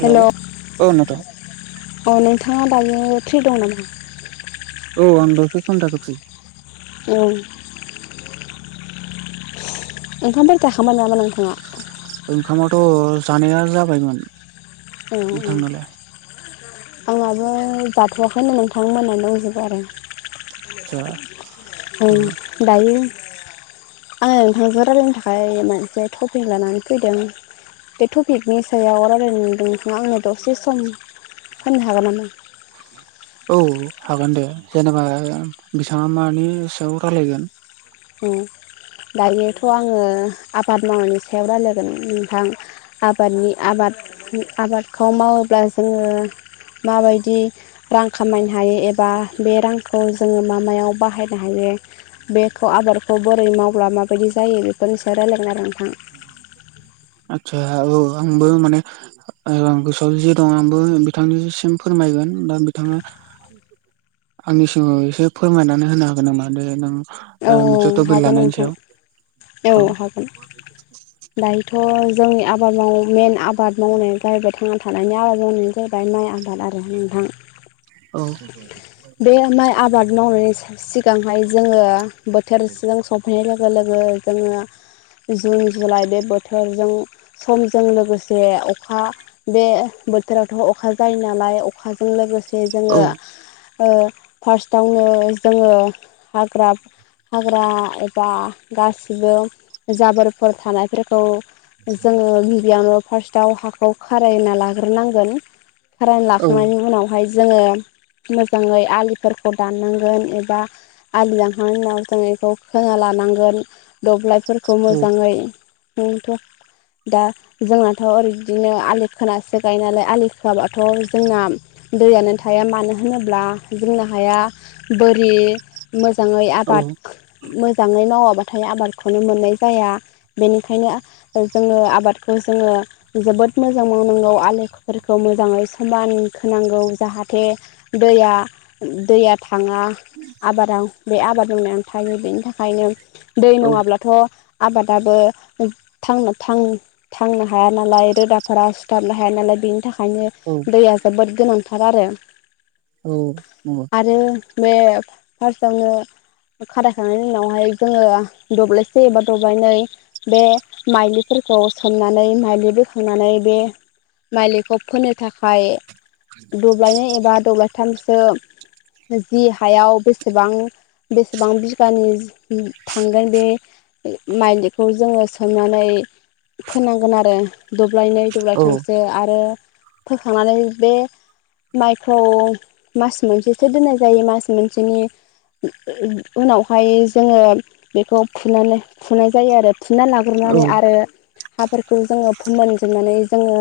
Hello औ नोंथां अ नोंथाङा दायो फ्रि दं नामा औ आं दसे समनि थाखाय फ्रि औ ओंखामफोर जाखांबाय नामा नोंथाङा ओंखामथ' जानाया जाबायमोन बिथांनालाय औ-औ आंहाबो जाथ'वाखैनो नोंथां मोननानै दंजोबो आरो आतसा ओं दायो आङो नोंथांजों रायलायनो थाखाय मोनसे टपिक लानानै फैदों बे टपिकनि सायाव अ रायल्लाय नदों नोंथाङा आंनो दसे सम होनो हागोन नामा औ हागोन दे जेनेबा बिथाङा मानि सायाव रायलायगोन दायोथ' आङो आबाद मावनायनि सायाव रायलायगोन नोंथां आबादनि आबाद आबादखौ मावोब्ला जोङो माबायदि रां खामायनो हायो एबा बे रांखौ जोङो मा मायाव बाहायनो हायो खौ आबादखौ बोरै मावब्ला माबायदि जायो बेखौ नोंसोर रायलायगोना नोंथां आतसा औ आंबो माने आं गोसोआव ज दं आंबो बिथांनिसिम फोरमायगोन दा बिथाङा आंनि सिगाङाव एसे फोरमायनानै होनो हागोन नामा दे नों नोंथां औ ओ मोनसे टपिक हागोन लानायनि नोंथां सायाव औ हागोन दायोथ' जोंनि आबाद माव मेन आबाद मावनाया जाहैबाय [unintelligible] थानायनि आबाद मावनायानो जाहैबाय माइ आबाद आरो नोंथां औ बे माइ आबाद मावनायनि सिगांहाय जोङो बोथोरजों सफैनाय लोगो लोगो जोङो जुन जुलाइ बे बोथोरजों समजों लोगोसे अखा बे बोथोरावथ' अखा जायो नालाय अखाजों लोगो से औ जोङो फार्स्टआवनो जोङो हाग्रा हाग्रा एबा गासिबो जाबोरफोर थानायफोरखौ जोङो गिबियावनो फार्स्टआव हाखौ खारायना लाग्रोनांगोन फारना औ लाखांनायनि उनाव बेहाय जोङो मोजाङै आलिफोरखौ दाननांगोन एबा आलि दानखांनायनि उनाव जों बेखौ खोना लानांगोन दब्लायफोरखौ औ मोजाङै दा जोंनाथ' ओरै बिदिनो आलि खोनासो गायो नालाय आलि खोआबाथ' जोंना दैयानो थाया मानो होनोब्ला बुंनो हाया बोरि मोजाङै आबाद मोजाङै मावाब्लाथाय आबादखौनो मोननाय जाया बेनिखायनो जोङो आबादखौ जोङो जोबोद मोजां मावनांगौ आलोफोरखौ मोजाङै समान होनोनांगौ जाहाथे दैया दैया थाङा। आबादाव बे आबाद मावनायनानै थायो बेनि थाखायनो दै औ नङाब्लाथ'। आबादाबो थांनो थां थांनो हाया नालाय रोदाफोरा सिुथाबनो हाया नालाय बेनि थाखायनो। औ दैया जोबोद गोनांथार आरो। औ म आरो बे फार्स्टआवनो खारायखांनायनि उनावहाय जोङो दब्लायसे एबा दब्लायनै बे माइलिफोरखौ सोमनानै माइलि बोखांनानै बे मालिखौ फोनो थाखाय दब्लायनाय एबा दब्लायथामसो जि हायाव बेसेबां गोबां बिगानि थांगोन बे माइलिखौ जोङो सोमनानै फोनांगोन आरो। दब्लायनै औ दब्लायथामसो आरो फोखांनानै बे माइखौ मास मोनसेसो दोननाय जायो मास मोनसेनि उनावहाय जोङो बेखौ फ-फुनाय जायो आरो फुना औ लाग्रोनानै आरो हाफोरखौ जोङो फोमोनजोबनानै जोङो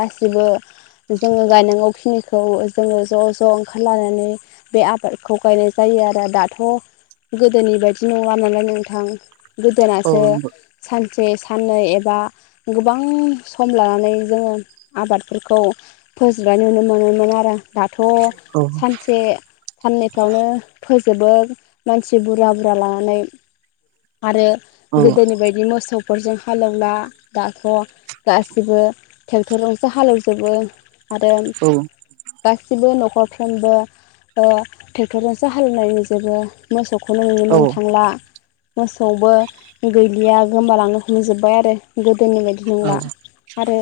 गासिबो जोङो गायनांगौखिनिखौ जोङो ज' ज' ओंखारलानानै। बे आबादखौ गायनाय जायो आरो दाथ' गोदोनि बायदि नङा नालाय नोंथां औ गोदोनासो नंगौ सानसे साननै एबा गोबां सम लानानै जोङो आबादफोर फोजोबनाय नुनो मोनोमोन आरो दाथ' औ सानसे साननैफ्रावनो फोजोबो मानसि बुरजा बुरजा लानानै आरो औ गोदोनि बायदि मोसौ टरजों हालेवना दाथ' गासिबो ट्रेक्टरजोंसो हालेवजोबो। आरो। गासिबो न'खरफ्रोमबो ट्रेक्टरजोंसो हाेवनायजोबो मोसौखौनो नुनो औ मोननो थांला मोसौबो गैलिया गोमबाालांनो होनजोबबाय आरो गोदोनि बायदि औ नंलिया आरो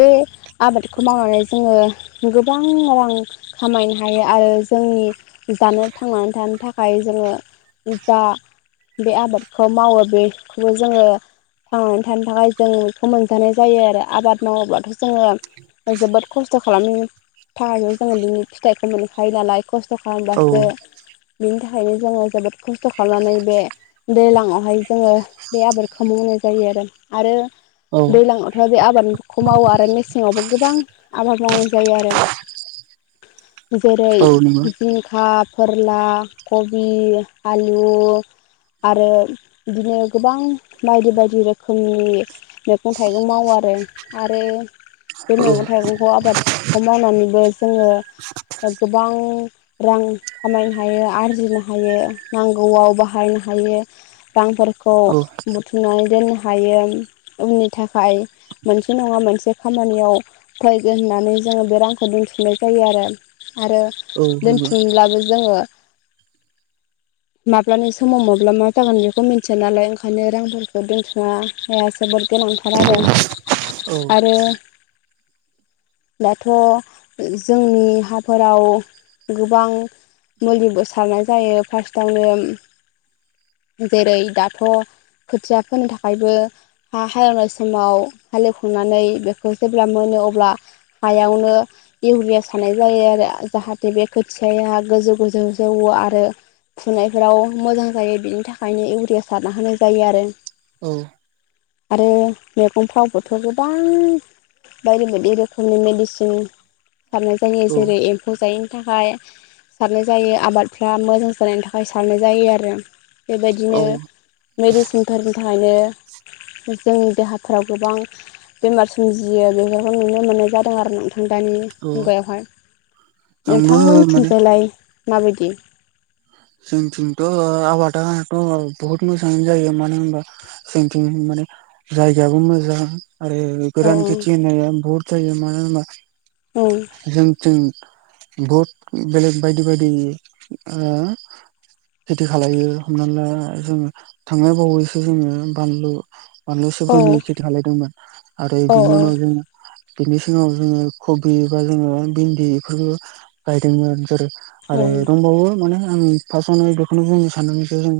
बे आबादखौ मावनानै जोङो गोबां रां खामायनो हायो आरो जोंनि जानो थांनानै थानो थाखाय। जोङो जा बे आबादखौ मावो बेखौबो जोङो। थांनानै थानो थाखाय जों बेखौ मोनजानाय जायो आरो आबाद मावोबाथ' जोङो। जोबोद खस्थ' खालामनो थाखायायो जोङो बिनि फिथाइखौ मोननोखायो नालाय खस खस्थ' औ खालामबासो बिनि थाखायनो जोङो जोबोद खस्थ' खालामनानै बे दैज्लाङावहाय जोङो बे आबादखौ मावनाय जायो आरो। आरो औ दैज्लाङाव ओमफाय बे आबादखौ मावो आरो मेसेङावबो गोबां आबाद मावनाय जायो आरो। औ नंगौ जेरै जिंखा केरेला कबि, आलु आरो बिदिनो गोबां बायदि बायदि रोखोमनि मैगं-थाइगं मावो आरो आरो बे औ मैगं-थाइगंखौ आबादखौ मावनानैबो जोङो आ गोबां रां खामायनो हायो। आरजिनो हायो नांगौआव बाहायनो हायो रांफोरखौ। औ बुथुमनानै दोननो हायो उननि थाखाय मोनसे नङा मोनसे खामानियाव फैगोन होननानै जोङो बे रांखौ दोनथिुमनाय जायो आरो आरो औ नंगौ दोनथुमब्लाबो जोङो माब्लानि समाव माब्ला मा जागोन बेखौ मिथिया नालाय ओंखायनो रांफोरखौ दोनथुमा' ए बोरटि आथाला औ आरो दाथ' जोंनि हाफोराव गोबां मुलिबो सारनाय जायो फार्स्टआवनो जेरै दाथ' खोथिया फोनो थाखायबो हा हालेवनाय समाव हालेवखांनानै बेखौ जेब्ला मोनो अब्ला हायावनो इउरिया सानाय जायो आरो जाहाथे बे खोथियाया गोजौ गोजौ जौवो आरो फुनायफोराव मोजां जायो बिनि थाखायनो इउरिया सारना होनाय जायो आरो औ आरो मैगंफ्रावबोथ' गोबां बायदि बायदि रोखोमनि मेडिसिन सारनाय जायो औ जेरै एम्फौ जायैनि थाखाय सारनाय जायो आबादफ्रा मोजां जानायनि थाखाय सारनाय जायो आरो औ बेबायदिनो मेडिसिनफोरनि थाखायनो जोंनि देहाफ्राव गोबां बेमार सोमजियो बेफोरखौ नुनो मोननाय जादों आरो नोंथां दानि औ मुगायावहाय आंबो माने नोंथांमोननिथिनजनायलाय माबायदि जोंथिंथ' आबाटाथ' बहुत मोसाङानो जायो मानो होनबा सोंथिं माने जायगायाबो मोजां आरो औ गोरान खेथि होना बहुत जायो मानो होनबा औ जोंनीथि बहद बेलेग बायदि बायदि खेथि खालामायो हमना ला जोङो थांनाय बावैसो जोङो बानलु बानलु औ औ सिब्रनि खेथि खालायदोंमोन आरो औ बिनि औ उनाव जों बिनि सिगाव जोङो कबि बा जोङो भिन्दि बेफोरफोरखौ गायदोंमोन जेरै आरो दंबावो माने आं फार्स्टआवनो बेखौनो बुंनो सानदों जे जों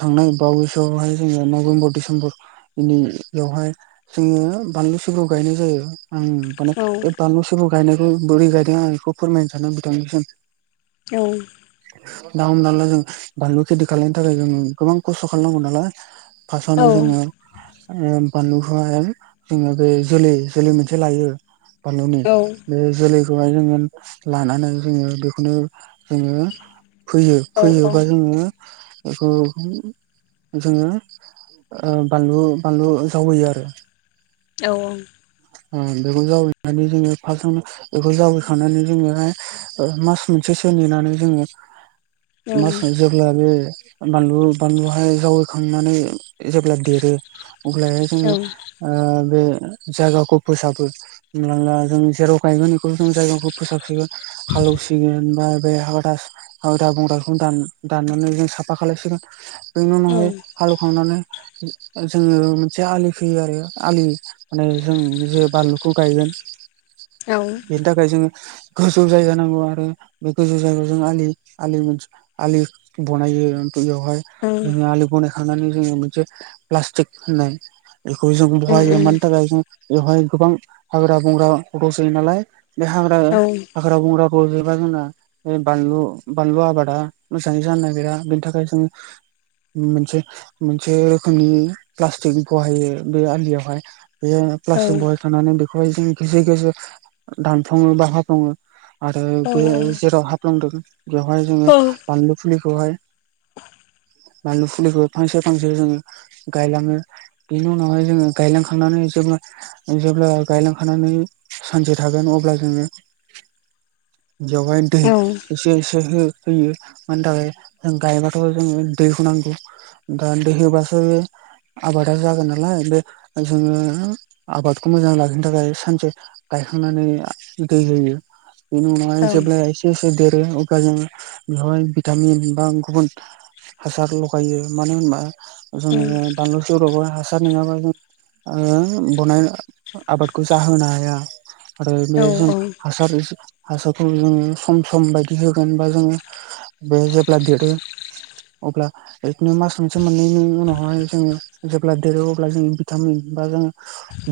थांनाय बावैसोआवहाय जोङो नभेम्बर डिसेम्बर बेयावहाय जोङो बानलु सिब्र गायनाय जायो आं माने बे बानलु सिबो गायनायखौ बोरै गायदों आं बेखौ फोरमायनो सानदों बिथांनिसिम औ दा हमना ला जों बानलु खेथि खालामनो थाखाय जोंङो गोबां खस्थ' खालामनांगौ नालाय औ फार्स्टआवनो जोङो बानलुखौ जोङो बे जोलै जोलै मोनसे लायो फानलौनि बे जोलैखौहाय जोङो लानानै जोङो बेखौनो जोङो फैयो औ फैयोबा जोङो बेखौ जोङो बानलु बानलु जावैयो आरो औ बेखौ जावैनानै जोङो फार्स्टआवनो बेखौ जावैखांनानै जोङो मास मोनसेसो नेनानै जोङो मास औ मोनसे अब्ला बे बानलु बानलुहाय जावैखांनानै जेब्ला देरो अलहाय औ जोङो बे जायगाखौ फोसाबो होनब्लाा जों जेराव गायगोन बेखौ जों जायगाखौ फोसाबसिगोन हालौसिगोन बा हथ आयदा बंग्राखौ दाननानै जों साफा खालायसिगोन बेनि औ उनावहाय हालौवखांनानै जोङो मोनसे आलि खोयो आरो आलि माने जों जे बानलुखौ गायगोन औ बेनि थाखाय जोङो गोजौ जायगा नांगौ आरो बे गोजौ जायगायाव जों आलि आलि मोनसे आलि बनायो बेवहाय जोङो आलि बना थांनानै जोङो मोनसे प्लास्टिक होननाय बेखौ जों बहायो मानि थाखाय जों बेवहाय गोबां हाग्रा बंग्रा रजयो नालाय बे हाग्रा। हाग्रा बंग्राखौ जेनेबा जोंना बे बानलु बानलु आबादा मोजाङै जानो नागिरा बेनि थाखाय जों मोनसे मोनसे रोखोमनि प्लास्टिक बहायो बे आलियावहाय बेयो प्लास्टिक बहाय थानानै बेखौहाय जों गेजेर गेजेर दानफ्लाङो बा हाफ्लाङो आरो बे जेराव हाब्लंदों बेवहाय जोङो बानलु फुलिखौहाय बानलु फुलिखौ फांसे फांसे जोङो गायलाङो बेनि उनावहाय जोङो गायलांखांनानै जोङो। जेब्ला गायलांखानानै सानसे थागोन अब्ला जोङो बेवहाय दै एसे हो होयो मानि थाखाय जों गायबाथ' जोङो दैखौ नांगौ। ओ दै होबाथाय आबादा जागोन नालाय जोङो आबादखौ मोजां लाखिनो थाखाय सानसे गायखांनानै दै होयो बेनि उनावहाय जेब्ला एसे एसे देरो जों बेवहाय भिटामिन बा गुबुन हासार लगायो मानो होनबा जोङो बानलु जौरावा हासार नङाबा जों ओ बनाय आबादखौ जाहोनो हाया आरो बे जों हासार हासारखौ जोङो सम सम बायदि होगोन बा जोङो बे जेब्ला देरो अब्ला। बिदिनो मास मोनसे मोननैनि उनावहाय जोङो जेब्ला देरो अब्ला जोङो भिटामिन बा जोङो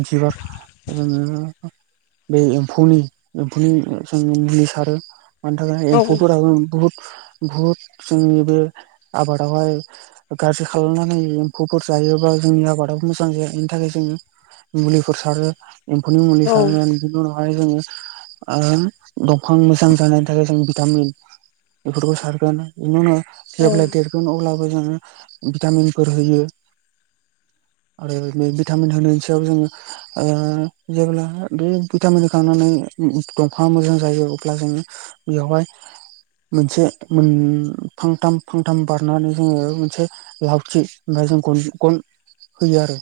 जिबा जोङो बे एम्फौनि एम्फौनि जोङो मुलि सारो एम्फौफोराब बहुद बुहुद जोंनि बे आबादावहाय गाज्रि खालामनानै एम्फौफोर जायोबा जोंनि आबादाबो मोजां जाया बेनि थाखाय जोङो मुलिफोर सारो एम्फौनि मुलि सारनानै बिनि उनावहाय जोङो आ दंफां मोजां जानाय जों भिटामिन बेफोरखौ सारगोन बेनि उनो जेब्ला देरगोन अब्ला ओमफ्राय जों भिटामिनफोर होयो आरो बे भिटामिन होनायनि सायाव जोङो ओ जेब्ला बे भिटामिन होखांनानै दंफाङा मोजां जायो अब्ला जोङो बेयावहाय मोनसे मोन फांथाम फांथाम बारनानै जोङो मोनसे लावथि ओमफ्राय जों गन गन होयो आरो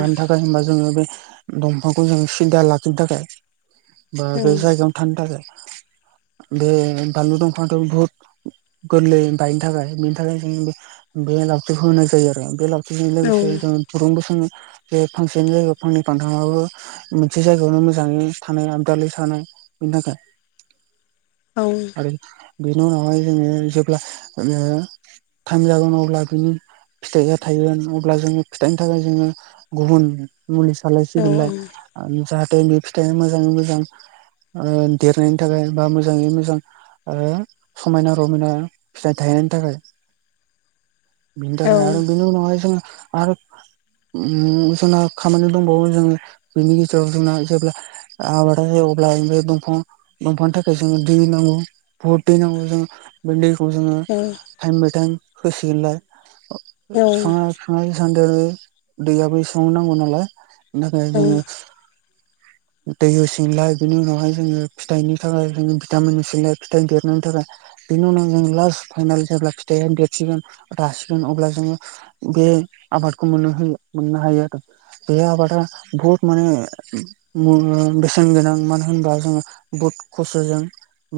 मानि थाखाय होमबा जोङो बे दंफांखौ जोङो सिदा लाखिनो थाखाय बा बे जायगायावनो थानो थाखाय बे बानलु दंफाङाथ' बुहुत गोरलै बायनो थाखाय बेनि थाखाय जों बे बे लावथिखौ होनाय जायो आरो बे लाव बेजों लोगोसे जों दुरुंबो सोङो जे फांसेनि जायगायाव फांनै फानथामो मोनसे जायगायावनो मोजाङै थानाय आददालि थानाय बेनि थाखाय औ आरो बेनि उनावहाय जोङो जेब्ला ओ टाइम जागोन अब्ला बिनि फिथाइया थायगोन अब्ला जोङो फिथाइनि थाखाय जोङो गुबुन मुलि सालायसिगोनलाय जाहाथे बे फिथाइआ मोजाङै मोजां ओ देर नायनि थाखाय बा मोजाङै मोजां ओ समायना रमायना फिथाइ थाइनायनि थाखाय [inaudible] बेनि थाखाय आरो बेनि उनावहाय जोङो आरो उम जोंना खामानि दंबावो जोङो बेनि गेजेराव जोंना जेब्ला आबादा जायो अब्ला बे दंफां दंफांनि थाखाय जोङो दै नांगौ बुहुत दै नांगौ जोङो बे दैखौ जोङो टाइम बाय टाइम होसिगोनलाय फिफाङा [unintelligible] दैयाबो एसेबांनो नांगौ नालाय बेनि थाखाय जोङो दै होसिगोनलाय बिनि उनावहाय जोङो फिथाइनि थाखाय जोङो भिटामिन होसिगोनलाय फिथाइ देरनायनि थाखाय बेनि उनाव जों लास फाइनाल जेब्ला फिथाया देरसिगोन, रासिगोन अब्ला जोङो बे आबादखौ मोननो होयो मोननो हायो आरो बे आबादा बहुत माने ओम बेसेन गोनां मानो होनबा जोङो बुद खस्थ'जों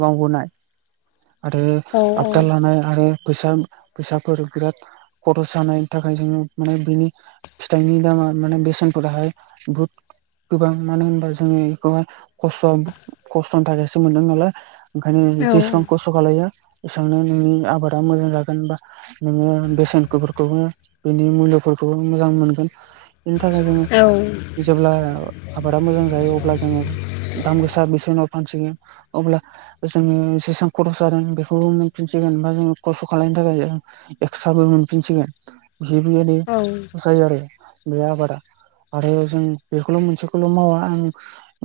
मावबोनाय आरो आबदा लानाय आरो फैसा फैसाफोर बिराद खर'स जानायनि थाखाय जोङो माने बिनि फिथाइनि दामा माने बेसेनफोराहाय बुहुद गोबां मानो होनबा जोङो बेखौहाय खस्थ' खस्थ'नि थाखायसो मोनदों नालाय ओंखायनो जेसेबां खस स्थ' खालायो एसांनो नोंनि आबादा मोजां जागोन बा नोङो बेसेनखोफोरखौबो बेनि मुल्य'फोरखौबो मोजां मोनगोन बिनि थाखाय जोङो जेब्ला आबादा मोजां जायो अब्ला जोङो दाम गोसा बेसे [unintelligible] फानसिगोन अब्ला जोङो जेसां खर'स जादों बेखौ मोनफिनसिगोन बा जोङो खस्थ' खालायनो थाखाय जों एक्स्राबो मोनफिनसिगोन थिगबेबादि जायो आरो बे आबादा आरो जों बेखौल' मोनसेखौल' मावा आं